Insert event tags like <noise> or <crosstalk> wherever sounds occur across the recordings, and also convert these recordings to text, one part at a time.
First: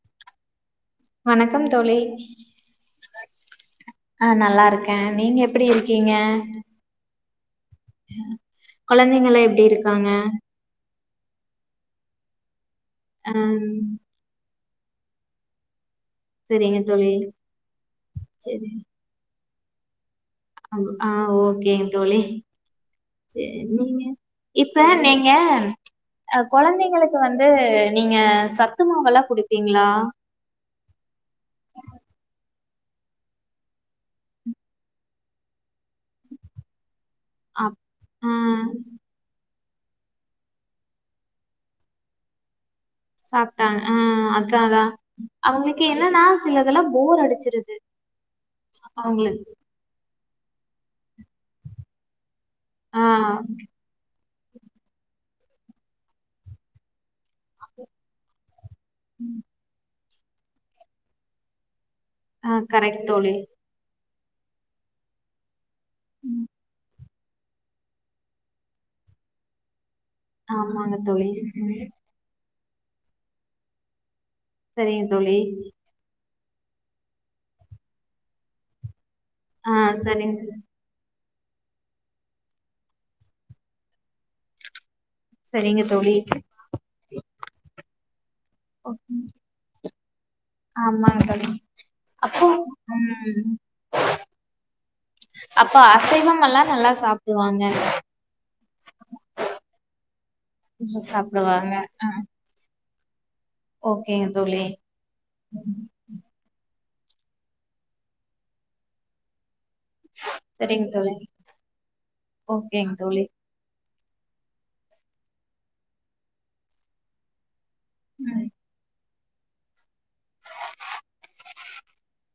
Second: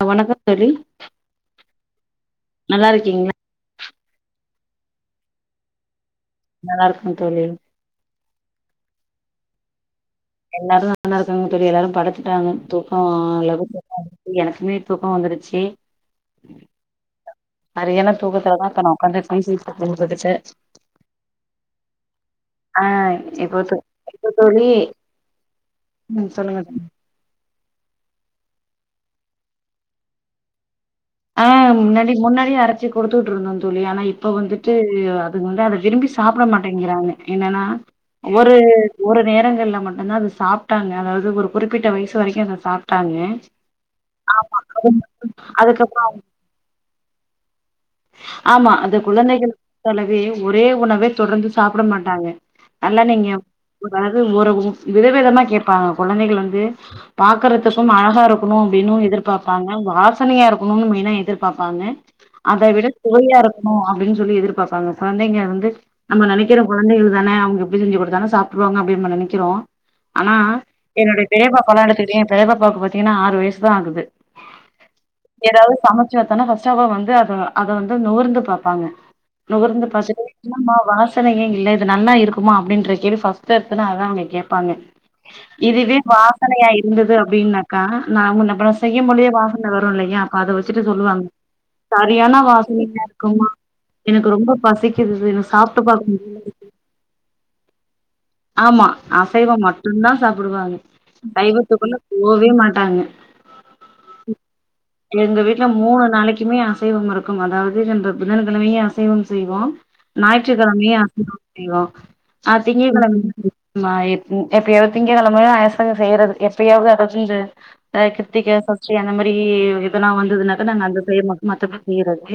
ஆ வணக்கோ தோழி வணக்கம் தோழி நல்லாருக்கீங்ளா? ஆ நல்லா இருக்கே நீங்க எப்டி இருக்கீங்க நல்லா இருக்கே தோழி கொழந்தைங்களா எப்டிருக்காங்க? எல்லாரு நல்லா இருக்காங்க தோழி எல்லாரு படுத்துட்டாங்க தூக்கோ ஆ எனக்குமே தூக்கோ வந்துருச்சு செரிங்க தோழி சரியான தூக்கத்துல தா சரி. இப்ப நா உக்காந்து பேசிட்டு இருக்கே உங்ககிட்ட அம் ஆ ஓகேங் தோழி ஆ சேரி இப்போ தூ நீங்க இப்ப தோழி இப்ப நீங்க ம் அ சொல்லுங்க தோழி கொழந்தைங்களுக் இப்ப வந்து நீங்க சத்து மாவு எல்லா குடுப்பீங்களா ஆ முன்னாடி முன்னாடியே அரச்சி குடுத்துவுட்டுறுனு தோழி ஆனா இப்ப வந்துட்டு அது வந்து அத விரும்பி சாப்ட மாட்டேங்கிறாங்க என்னன்னா அப் ஆ ஒரு ஒரு நேரங்கள்ல மட்டு தா அது சாப்ட்டாங்க அதாவது ஒரு குறிப்பிட்ட வயசு வரைக்கு அத சாப் சாப்ட்டாங்க ஆ அத்தா அதா அவுங்களுக்கு அதுக்கு என்னன்னா சிலதெல்லா போர் அடிச்சிருது ஆமா அந்த அவங்களுக்கு. குழந்தைகள போலவே ஒரே உணவே தொடர்ந்து சாப்ட மாட்டாங்க ஆ நல்லா நீங்க உதாது ஒருவு விதவிதமா கேட்பாங்க கொழந்தைகள் வந்து பாக்குறதுக்கும் அழகா இருக் கனு அப்டின்னு எதிர்பாப்பாங்க வாசனையா இருக்கணும் மெயினா எதிர்பாப்பாங்க ஆ அத விட கரெக்ட் தோழி. ஒலட்னு அப்டின்னு சொல்லி எதிர்பாப்பாங்க கொழந்தங்க வந்து நம்ம நெனைக்கிற கொழந்தைகள் தான அவுங்க ப்ப செஞ்சு குடுத்தாலு சாப்ட்ருவாங்க அப்டி நம்ம நெனைக்கிறோ ஆனா ஆமாங்க என்னோட தோழி. பெரிய பாப்பாலா ம் எடுத்துகிட்டிங்க தேவ பாக் பாத்தீங்கன்னா ஆறு வயசு தான் ஆகுது சரிங்க தோழி. எதாவது சமச் ச்சா தான ஃபஸ்ட்டு அவ வந்து அத அத வந்து நுகர்ந்து பாப்பாங்க ஆ நுகர்ந்து பாத்துட்டு சரிங்க என்னமா வாஸ் ச்சனையே இல்ல இது நல்லா இருக்குமா அப்டின்ற கேள்வி ஃபஸ்ட்டு எடுத்தோன அதா அவுங்க கேட்பாங்க இது சரிங்க இது தோழி. வாசனயா இருந்தது அப்டின்னாக்கா நாங்க முன்ன பலா செய்யுபோலியே வாசன வரு வந்ரு இல்லையா அப்ப அத வச்சுட்டு ஆமாங்க சொல்லுவாங்க தோழி சரியான அப்போ வா ஸ் னையா இருக்குமா ம் எனக்கு ரொம்ப பசிக்குது எனக்கு அப்ப சாப்ட்டு பாக்க முடியல அசைவமெல்லா நல்லா சாப்டுவாங்க ஆமா அசைவம் மட்டுதா சாப்புடுவாங்க சாப்டுவாங்க சைவத்துக்குள்ள ஆ போ போவே மாட்டாங்க ஓகேங்க தோழி எங்க வீட்ல ம் மூணு நாளைக்கு ச்சுமே அசைவம் இருக்கும் அதாவது என்ற புதன்கெழமயு அசைவம் செய்வோம் சரிங்க ஞாயிற்றுக்கெழமயு தோழி அசைவோ செய்வோ ஆ திங்க ஓகேங்க தோழி கெழமயு ம்ம எப் வு எப்பயோ திங்க கெழமயு அசைவ செய்றதுக்கு எப்பயாவது அ வீந்து அ ம் கிருத்திக சஸ்டி அந்த மாரி இதெல்லா வந்ததுனாக்கா நாங்க அந்த செய் மாட் மத்தபடி செய்றது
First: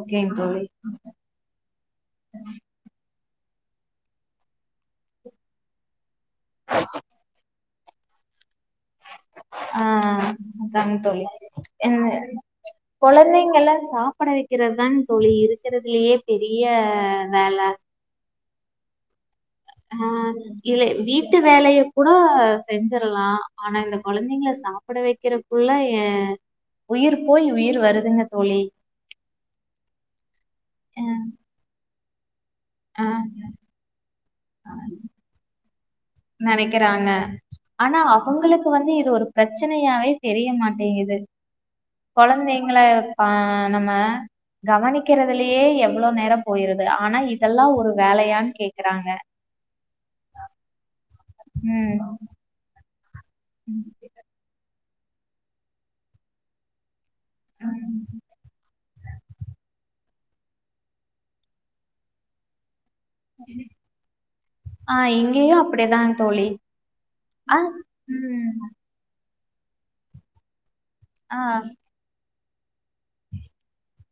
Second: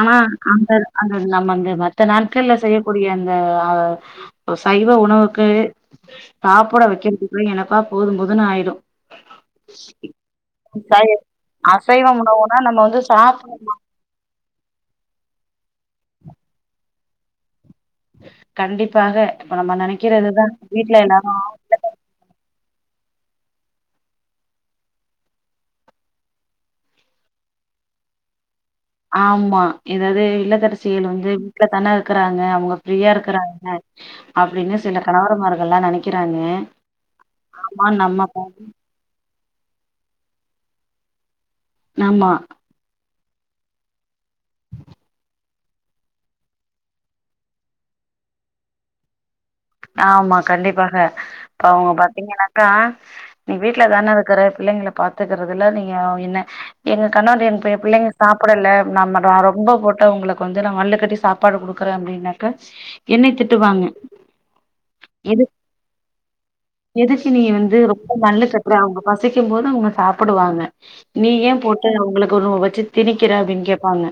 ஆமா தோழி அந்த அந்த நம்ம அந்த மத்த நாட்கள்ல செய்யக்கூடிய அந்த அ ஓ சைவ உணவுக்கு சாப்பட வக்கிறதுக்குள்ளயு எனக்கா போதுபோதுன்னு ஆயிரு ஆ அதாங்க சாயே தோழி அசைவம் உணவுனா நம்ம வந்து சாப்ட இல்ல சாப்பட வக்கிறதுதா தோழி இருக்குறதுலயே பெரிய வேல கண்டிப்பாக இப்ப நம்ம ஆ நெனைக்கிறதுதா இல்ல வீட்ல எல்லாரு வீட்டு வேலைய கூட செஞ்சிற்லா ஆனா இந்த கொழந்தைங்க சாப்பட வக்கிறக்குள்ள ஏ உயிர் போய் உயிர் வருதுங்க தோழி ஆமா எதாவது ஆ இல்லத்தரசிகள் வந்து வீட்ல தான இருக்கிறாங்க அவுங்க ஆ ஃப்ரியா இருக்கிறாங்க அப்டின்னு சில கணவர்மார்கள்ல்லா நெனைக் நெனைக்கிறாங்க ஆனா நம்ம பா அவுங்களுக்கு வந்து இது ஒரு பிரெச்சனயாவே தெரிய மாட்டேங்கிது ஆமா, கொழந்தை ங்கள பா நம்ம கவனிக்கிறதுலயே எவ்ளோ நேரோ போயிருது ஆனா இதெல்லா ஒரு வேலயான் கேக்குறாங்க ஆமா கண்டிப்பாக இப்ப அவுங்க ம். பாத்தீங்கன்னாக்கா நீ வீட்ல தான இருக்குறப் பிள்ளைங்கள பாத்துகிறதுல நீங்க என்ன எங்க கணவர்ட்ட எங்க எ பிள்ளைங்க சாப்பிடல நம்ம நா ரொம்ப போட்டு அவுங்கள கொஞ்ச தா மல்லு கட்டி சாப்பாடு குடுக்குறே அப்டின்னாக்க என்னைய திட்டுவாங்க ஆ எது இங்கேயும் அப்படிதான் தோழி. எதுக்கு நீ ஆ வந்து ரொம்ப மல்லு ம். கட்டுற பசிக்கும் போது அவங்க சாப்பிடுவாங்க நீ ஆ ஏன் போட்டு அவங்களுக்கு ஒரு வச்சி திணிக்கிற அப்படின்னு கேட்பாங்க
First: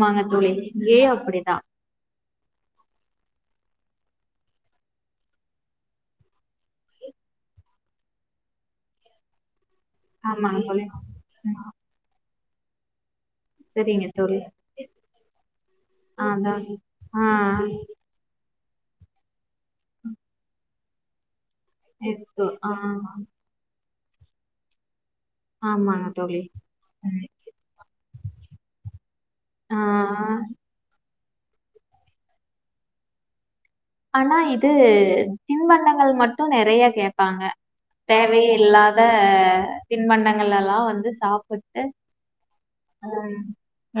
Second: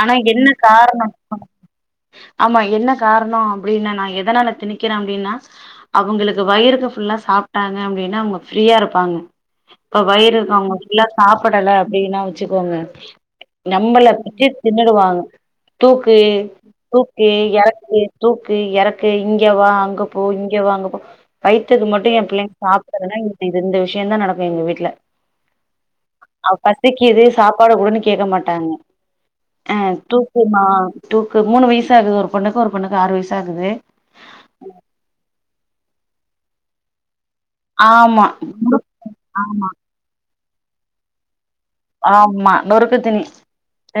ஆனா என்ன தோழி. இங்கேயும் காரணம் அப்படிதான். ஆமா என்ன காரணம் அப்படின்ன நா எதனால திணிக்கிற அப்படின்னா அவங்களுக்கு வயிறுக்கு ஃபுல்லா சாப்பிட்டாங்க அப்படின்னா அவங்க ஃப்ரீயா இருப்பாங்க இப்ப வயிறு ஆமாங்க இருக்கவங்க தோழி. ஃபுல்லா ம். சாப்பிடல அப்படின்னா வச்சுக்கோங்க நம்மள சரிங்க தோழி. பிச்சு தின்னுடுவாங்க தூக்கு ஆ அதான். ஆ தூக்கு இறக்கு தூக்கு இறக்கு இங்க வா அங்க போ இங்க வா அங்க போ வைத்தக்கு மட்டும் எ எஸ் தோ பிள்ளைை ஆ சாப்பிட்டறதுன்னா இந்த ரெண்டு விஷயம தா நடக்கும் எங்க வீட்டுல ஆமாங்க தோழி அவ ம். பசிக்குது சாப்பாடு கூடன்னு கேக்க மாட்டாங்க ஆ தூக்குமா தூக்கு மூணு வயசு ஆகுது ஒரு பொண்ணுக்கு ஒரு பொண்ணுக்கு ஆறு வயச ஆகுது ஆனா இது தின்பண்டங்கள் மட்டும் நிறைய கேட்பாங்க ஆமா தேவ இல்லாத ஆமா தின்பண்டங்கள் எல்லாம் வந்து சாப்பட்டு ஆமா நொறுக்கு திணி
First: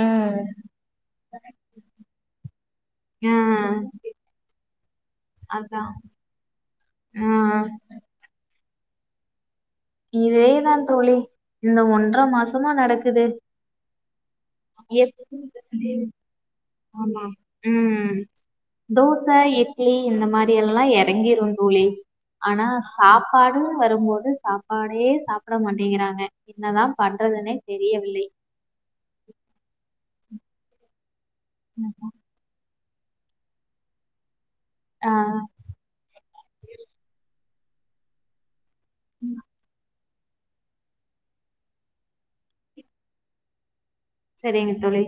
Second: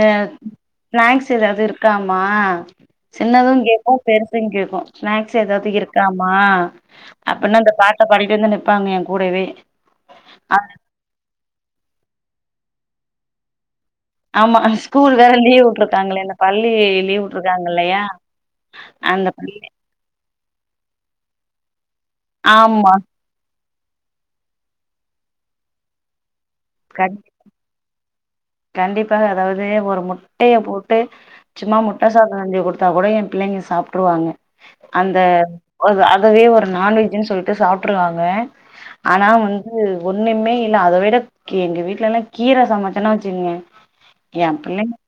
ஆ ம் ஸ்நாக்ஸ் ஏதாவது இருக்காமா ஆ சின்னதும் கேட்கு பெருசு கேட்கும் ஸ்நாக்ஸ் ஏதாவது அதா இருக்காமா ஆ அப்படின்னு அந்த பாட்டு பாடிட்டு வந்து நிறப்பாங்க எ கூடவே ஆ இதேதா தோழி இந்த ஒன்றர மாசமா நடக்குது ஆமா ஸ்கூல் வேற லீவ் எப்- விட்டுருக்காங்களா இந்த பள்ளி லீவ் ஆமா விட்டுருக்காங்க இல்லையா ம் தோச அந்த பள்ளி இட்லி இந்த மாதிரி எல்லாம் இறங்கிரு தோழி ஆனா ஆமா சாப்ப பாடும் வரும்போது சாப்பாடே சாப்பிட மாட்டேங்கிறாங்க என்னதா பண்றதுன்னே தெரியவில்லை கண்டிப்பா அதாவது ஒரு முட்டைய போட்டு சும்மா முட்ட சாப் செஞ்சு குடுத்தா கூட ஏ பிள்ளைங்க சாப்ட்ருவாங்க ஆ அந்த அதவே ஒரு நான் வெஜ்ன்னு சொல்ட்டு சாப்ட்டுருவாங்க ஆனா வந்து ஒன்னுமே இல்ல அத விட கெ எங்க வீட்லலா கீர சமைச்சனா வச் ங்க ஏ சரிங்க பிள்ளைஙக தோழி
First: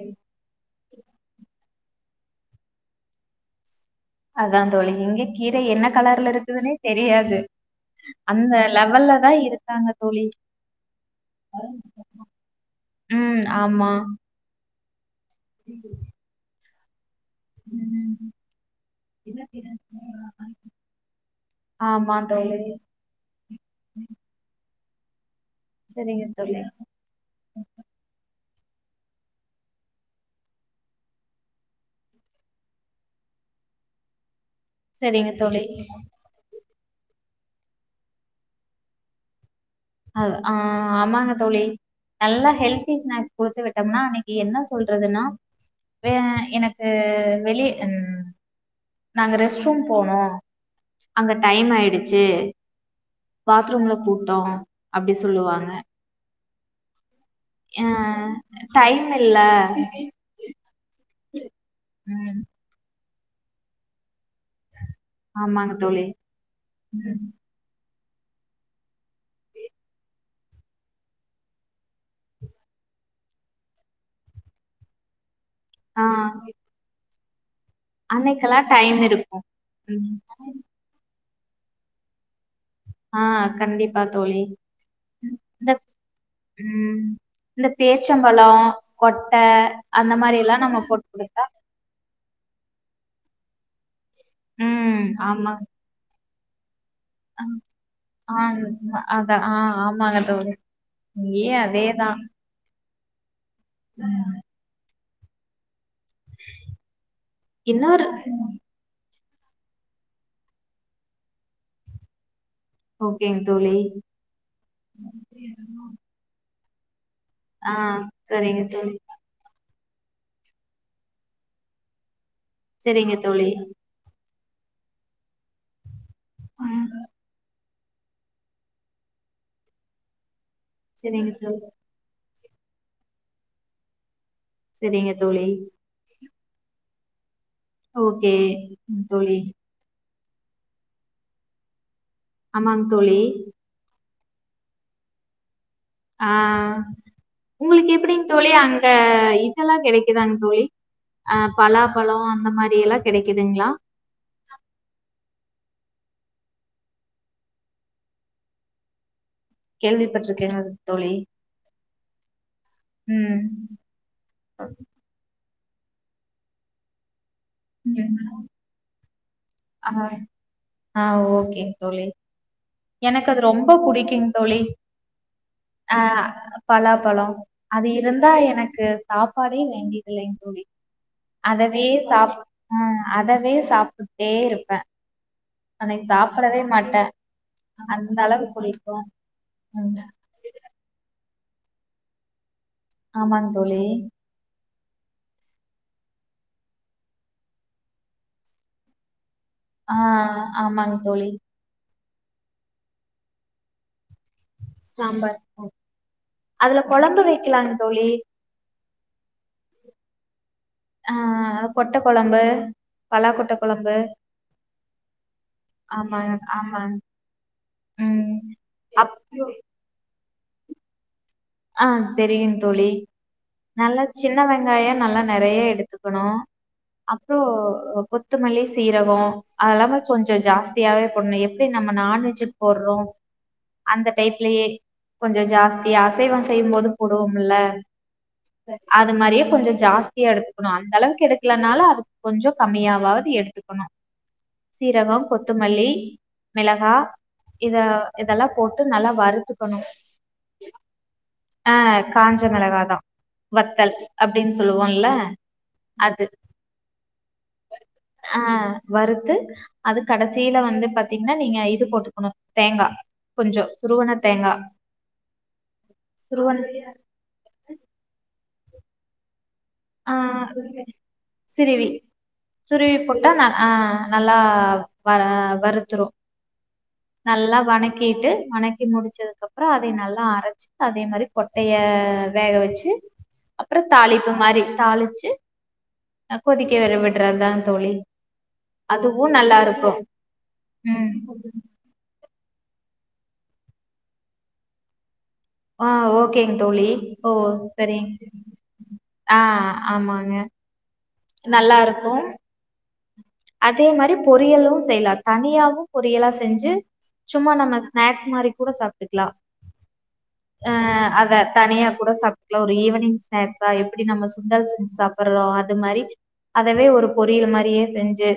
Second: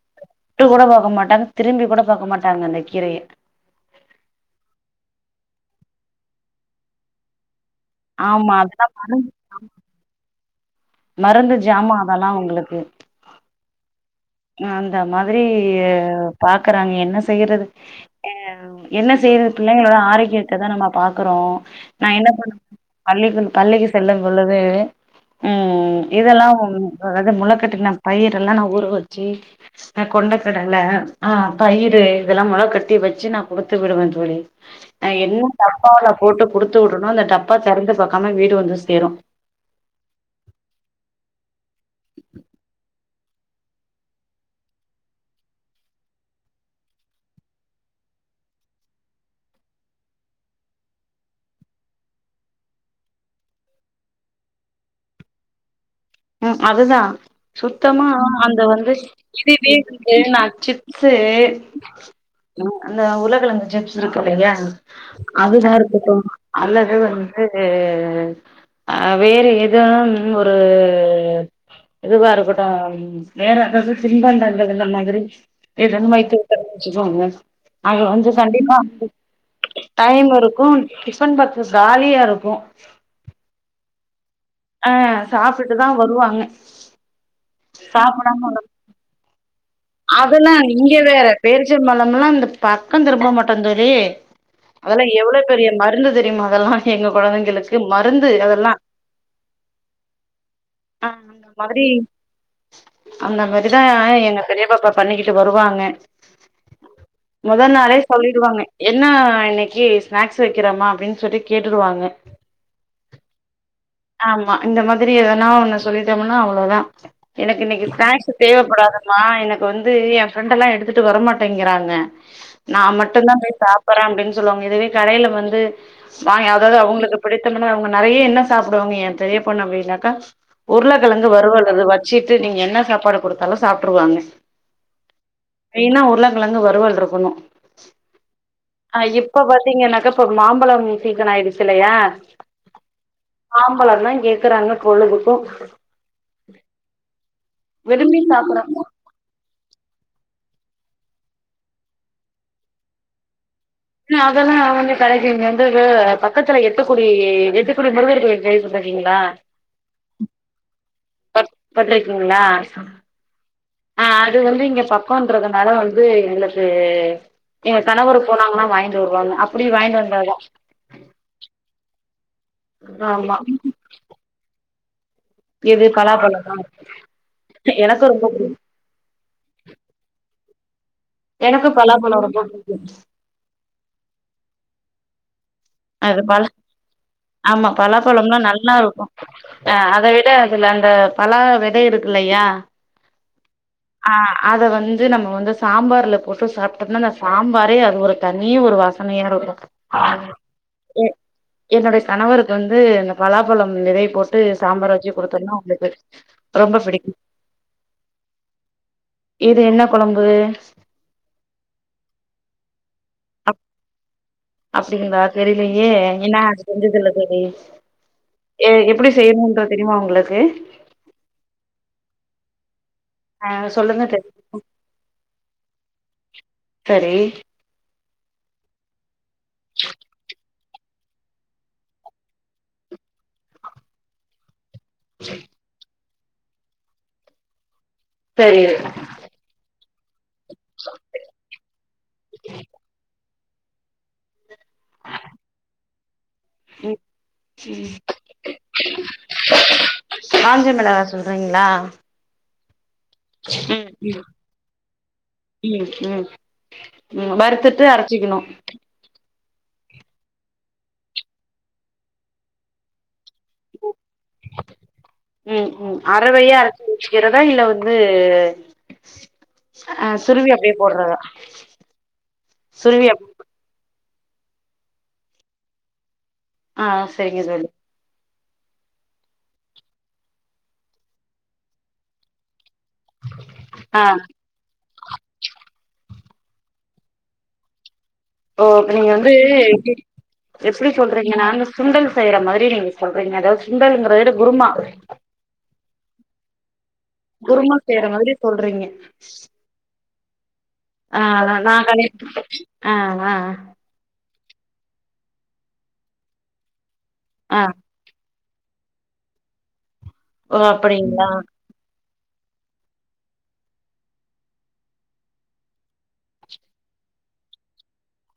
தொட்டு கூட பாக்கமாட்டாங்க திரும்பி கூட பாக்க மாட்டாங்க அந்த கீரய அதா தோழி இங்க கீர என்ன கலர்ல இருக்குதுனே தெரியாது அந்த ஆமா அதெல்லா லெவல்ல மருந்து தா இருக்காங்க தோழி மருந்து ஜாமா அதெல்லா அவுங்களுக்கு ம் ஆமா அந்த மாதிரி பாக்குறாங்க என்ன செய்யறது ஆ என்ன செய்யறது பிள்ளைங்களோட ஆரோக்கியத்ததா நம்ம பாக்குறோ நா ஆமா என்ன பன்ன தோழி. பள்ளிக்கு பள்ளிக்கு செல்லு பொழுது ம் சரிங்க இதெல்லா தோழி. அதாவது முளக்கட்டின பயிரல்லா நா ஊற வச்சு அ கொண்ட கடல ஆ பயிரு இதெல்லா மொள கட்டி வச்சு நா குடுத்து விடுவே தோழி அ சரிங்க என்ன தோழி. டப்பாவுல போட்டு குடுத்து உட்றனோ அந்த டப்பா தெறந்து பாக்காம வீடு வந்து சேரு அது ஆ ஆமாங்க தோழி நல்லா ஹெல்திஸ்நாக்ஸ் குடுத்து விட்டோமுனா அன்னக்கி என்ன சொல்றதுன்னா வே எனக்கு வெளியே ம் நாங்க ரெஸ்ட் ரூம் போனோ அங்க டைம் ஆயிடுச்சி பாத்ரூம்ல கூட்டொ அப்டி சொல்லுவாங்க ம் அதுதா அ சுத்தமா அந்த வந்து டைம் இல்ல. இதுவே வந்து நா சிப்ஸு ம் அந்த உர்லகெழங்கு ஜிப்ஸ் இருக்குல்லையா அதுவா ஆமாங்க தோழி. இருக்கட்டு அல்லது ம். வந்து து அ வேறு எதோ ஒரு து இதுவா இருக்கட்டு வேற ஏதாது தின்பண்டங்கள் அந்த மாதிரி நீ ஆ. தான்மா வைத்து விட்டு அப்டி சொல்வாங்க அது வந்து அன்னைக்கெல்லாம் கண்டிப்பா டைம் இருக்கும். டைம் ம். இருக்கு டிபன் பாக்ஸு காலியா இருக்கு ஆ கண்டிப்பா தோழி அ இந்த சாப்புட்டுதா வருவாங்க ம் இந்த பேர்ச்சம்பழோ சாப்டாம கொட்ட அந்த மாரியெல்லா நம்ம போட் குடுத்தா ச்ச பழமெல்லா இந்த பக்கோ திரும்ப மாட்டே தோழி ம் அதெல்லா எவ்ளோ ஆமா. பெரிய மர் மருந்து தெரியுமா அதெல்லா எங்க கொழந்தைங்களுக்கு மருந்து அதெல்லா அத ஆ ஆமாங்க தோழி ஆ அந்த இங்கேயும் மாதிரி அதேதான். அந்த மாரிதா எங்க பெரிய பாப்பா பன்னிக்கிட்டு வருவாங்க மொத நாளே இன்னொரு சொல்லிடுவாங்க என்னா இன்னைக்கி ஸ்நாக்ஸ் வெக்கிறமா அப்டின் சொல்லி கேட்டுருவாங்க ஓகேங்க தோழி ஆமா இந்த மாதிரி எதனா ஒன்ன சொல்லிட்டேமுனா அவ்ளோதா எனக்கு ஆ இன்னைக்கி ஸநாக்ஸ் சரிங்க தோழி. தேவப்படாது மா எனக்கு வந்து எ ஃப்ரெண்டெல்லா எடுத்துட்டு வர மாட்டேங்கிறாங்க நா சரிங்க மட்டுந்தா தோழி. போய் சாப் பறே அப்டின் சொல்லுவாங்க இதுவே கடைல வந்து வாய்ங் அதாது ம் அவுங்களுக்கு பிடித்தமான அவுங்க நெறைய என்ன சாப் டுவாங்க ஏ பெரிய பொண்ணு அப்டினாக்கா உருள கெழங்கு சரிங்க தோழி. வருவல் அது வச் சிட்டு நீங்க என்ன சாப்பாடு குடுத்தாலு சாப்ட்டுருவாங்க செரிங்க தோழி மெய்னா உருளக் கெழங்கு வறுவல் இருக்கனு ஓகே அ ம் இப்ப தோழி. பாத் பத்தீங்கன்னாக்கா இப்ப ஒரு மாம்பழம் சீசன் ஆயிடுச்சில்லையா அமாங் தோழி மாம்பழம் தா கேக்குறாங்க கொழுதுக்கு அ உங்களுக்கு விரும்பி எப்டிங் தோழி சாப்பற அங்க எல்லாம் கெடைக்குதாங் தோழி அ பலாபழோ அந்த மாரி எல்லா கெடைக்குதுங்ளா அதெல்லா வந்து கடைசில வந்து கொ பக்கத்துல எட்டுக்குடி எட்டு குடி முருகர் கோயில் பிளேஸ் பாத்தீங்ளா கேள்வி பட்ருக்கே அது பட் பட்ருக்கீங்ளாஅ ம். அது வந்து இங்க பக் கோன்றதுனால வந்து எங்களுக்கு எங்க கணவர் ம். போனாங்கனா வாய்ன்ட்டு வருவாங்க அப்டி ஆ. வய்ன்ட்டு வந்தா தா ஆ ஓகேங் தோழி எனக்கு ஆமா அது ரொம்ப புடிக்குங் தோழி எது அ பலாப்பழமா பலாபழோ அது எனக்கு ரொம்ப இருந்தா புடிக்கு எனக்கு சாப்பாடே வேண்டியதில்லைங் தோழி எனக்கு அதவே பலாப்பழோ சாப் ரொம்ப புடிக்கு ஆ அதவே சாப்ட்டுட்டே இருப்பே அது பழா மாட்டேன். ஆமா அந்த பழாப்பழம் லா அளவுக்கு நல்லா இருக்கு புடிக்கும். அ ம். அதை விட அதல அந்த பழா வெத இருக்குல்லையா ஆமாங் தோழி அ அத வந்து நம்ம வந்து சாம்பார்ல போட்டு சாப்ட்டம்னா அந்த சாம்பாரே அது ஒரு தனிய ஒரு வாஸ் சனையாருக்கு ஆ ஆமாங் தோழி என்னுடைய கணவருக்கு வந்து இந்த பலாபழம் நெறை போட் டு சாம்பார் வச்சு குடுத்தோம்னா அவங்ளுக்கு ரொம்ப பிடிக்கு க்லாம் தோழி இது என்ன கொழம்பு ஆ கொட்ட குழம்பு பலா கொட்ட அப் கொழம்பு அப்டிங்களா தெரிலையே ஏன்னா அது ஆமாங்க. செஞ்சதுல்ல தோழி ம். எ எப்டி அப் செய்யணுன்ற தெரியுமா உங்களுக்கு ஆ தெரியும் தோழி ஆ நல்லா சொல்லுங்க தோழி சின்ன வெங்காயம் நல்லா நெறையா எடுத்துக்கணு சரி அப்புறோ கொத்தமல்லி சீரகொ அதெல்லாமே கொஞ்சொ ஜாஸ் தியாவை போடுனு எப்டி நம்ம நான்வெஜுக்கு போடுறோ அந்த டைப்லயே கொஞ்சோ ஜாஸ்தியா அசைவம் செய்யும் போது போடுவோம்ல சரி அ து மாரியே கொஞ்சொ ஜாஸ்தியா எடுத்துக்கணு அந்த அளவுக்கு எடுக்கலனாலு அது கொஞ்சொ கம்மியாவாது எடுத்து துக்கணு சீரகம் கொத்தமல்லி மிளகா ம் இத இதெல்லா போட்டு நல்லா வறுத்துக்கணு காஞ்ச மெளகா சொல்றீங்ளா ஆ காஞ்ச மெளகாதா வத்தல் ம் அப்டின்னு சொல்லுவோல்ல ம் அது ம் ம் வறுத்துட்டு அரச்சிக்கணு ஆ வறுத்து அது கடசில வந்து பாத்தீங்கன்னா நீங்க இது போட்டுக்கணு தேங்கா கொஞ்சொ துருவுன தேங்கா ம் ம் அறவையே துருவன அரைச்சி வச்சிக்கிறதா இல்ல வந்து ஆ சுருவி அப்டியே போட்றதா சிறுவி சுருவி போட்டா ந ஆ நல்லா வ வறுத்துரு ஆ சரிங்க நல்லா தோழி வணக் கிட்டு வணக்கி முடிச்சதுக்கப்பறோ அதை நல்லா அரச்சி அதே மாரி கொட்டைய வேக வச்சு அப்றோ ஆ தாளிப்பு மாரி தாளிச்சு அ கொதிக்க வேற விட்றதா தோழி ஓ இப்ப நீங்க அதுவு வந்து நல்லா இருக்கு எப்டி எப்டி ம் சொல்றீங்கனா சுண்டல் செய்யற மாதிரி நீங்க சொல்றீங்க அதாவ்து சுண்டல்ங்கிறத வுட குருமா ஆ ஓகேங் தோழி ஓ குருமா செய்யுற சரிங் மாதிரி சொல்றீங்க ஆ ஆமாங்க ஆ நா நல்லா இருக்கும் <unintelligible> ஆ ஆ அதே மாரி பொரியலு செய்யலா தனியாவு பொரியலா செஞ்சு சும்மா ஆ நம்ம ஸ்நாக்ஸ் மாரி கூட சாப்ட்டுக்கலா ஓ அ அப்படிங்களா அத தனியா கூட சாப் டுக்லா ஒரு ஈவினிங் ஸ்நாக்ஸ்ஸா எப்டி நம்ம சுண்டல் செஞ்சு சாப்புடுறோ அது மாரி அதவே ஒரு பொரியல் மாரியே செஞ்சு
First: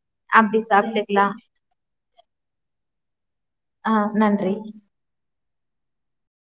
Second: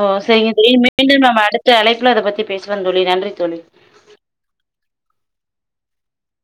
ஓ செரிங்க அப்டி தோழி மீண்டும் சாப்ட்டுக்கலா நம்ம அடுத்த அழைப்புல இத பத்தி பேசலாம் தோழி நன்றி தோழி ஆ நன்றி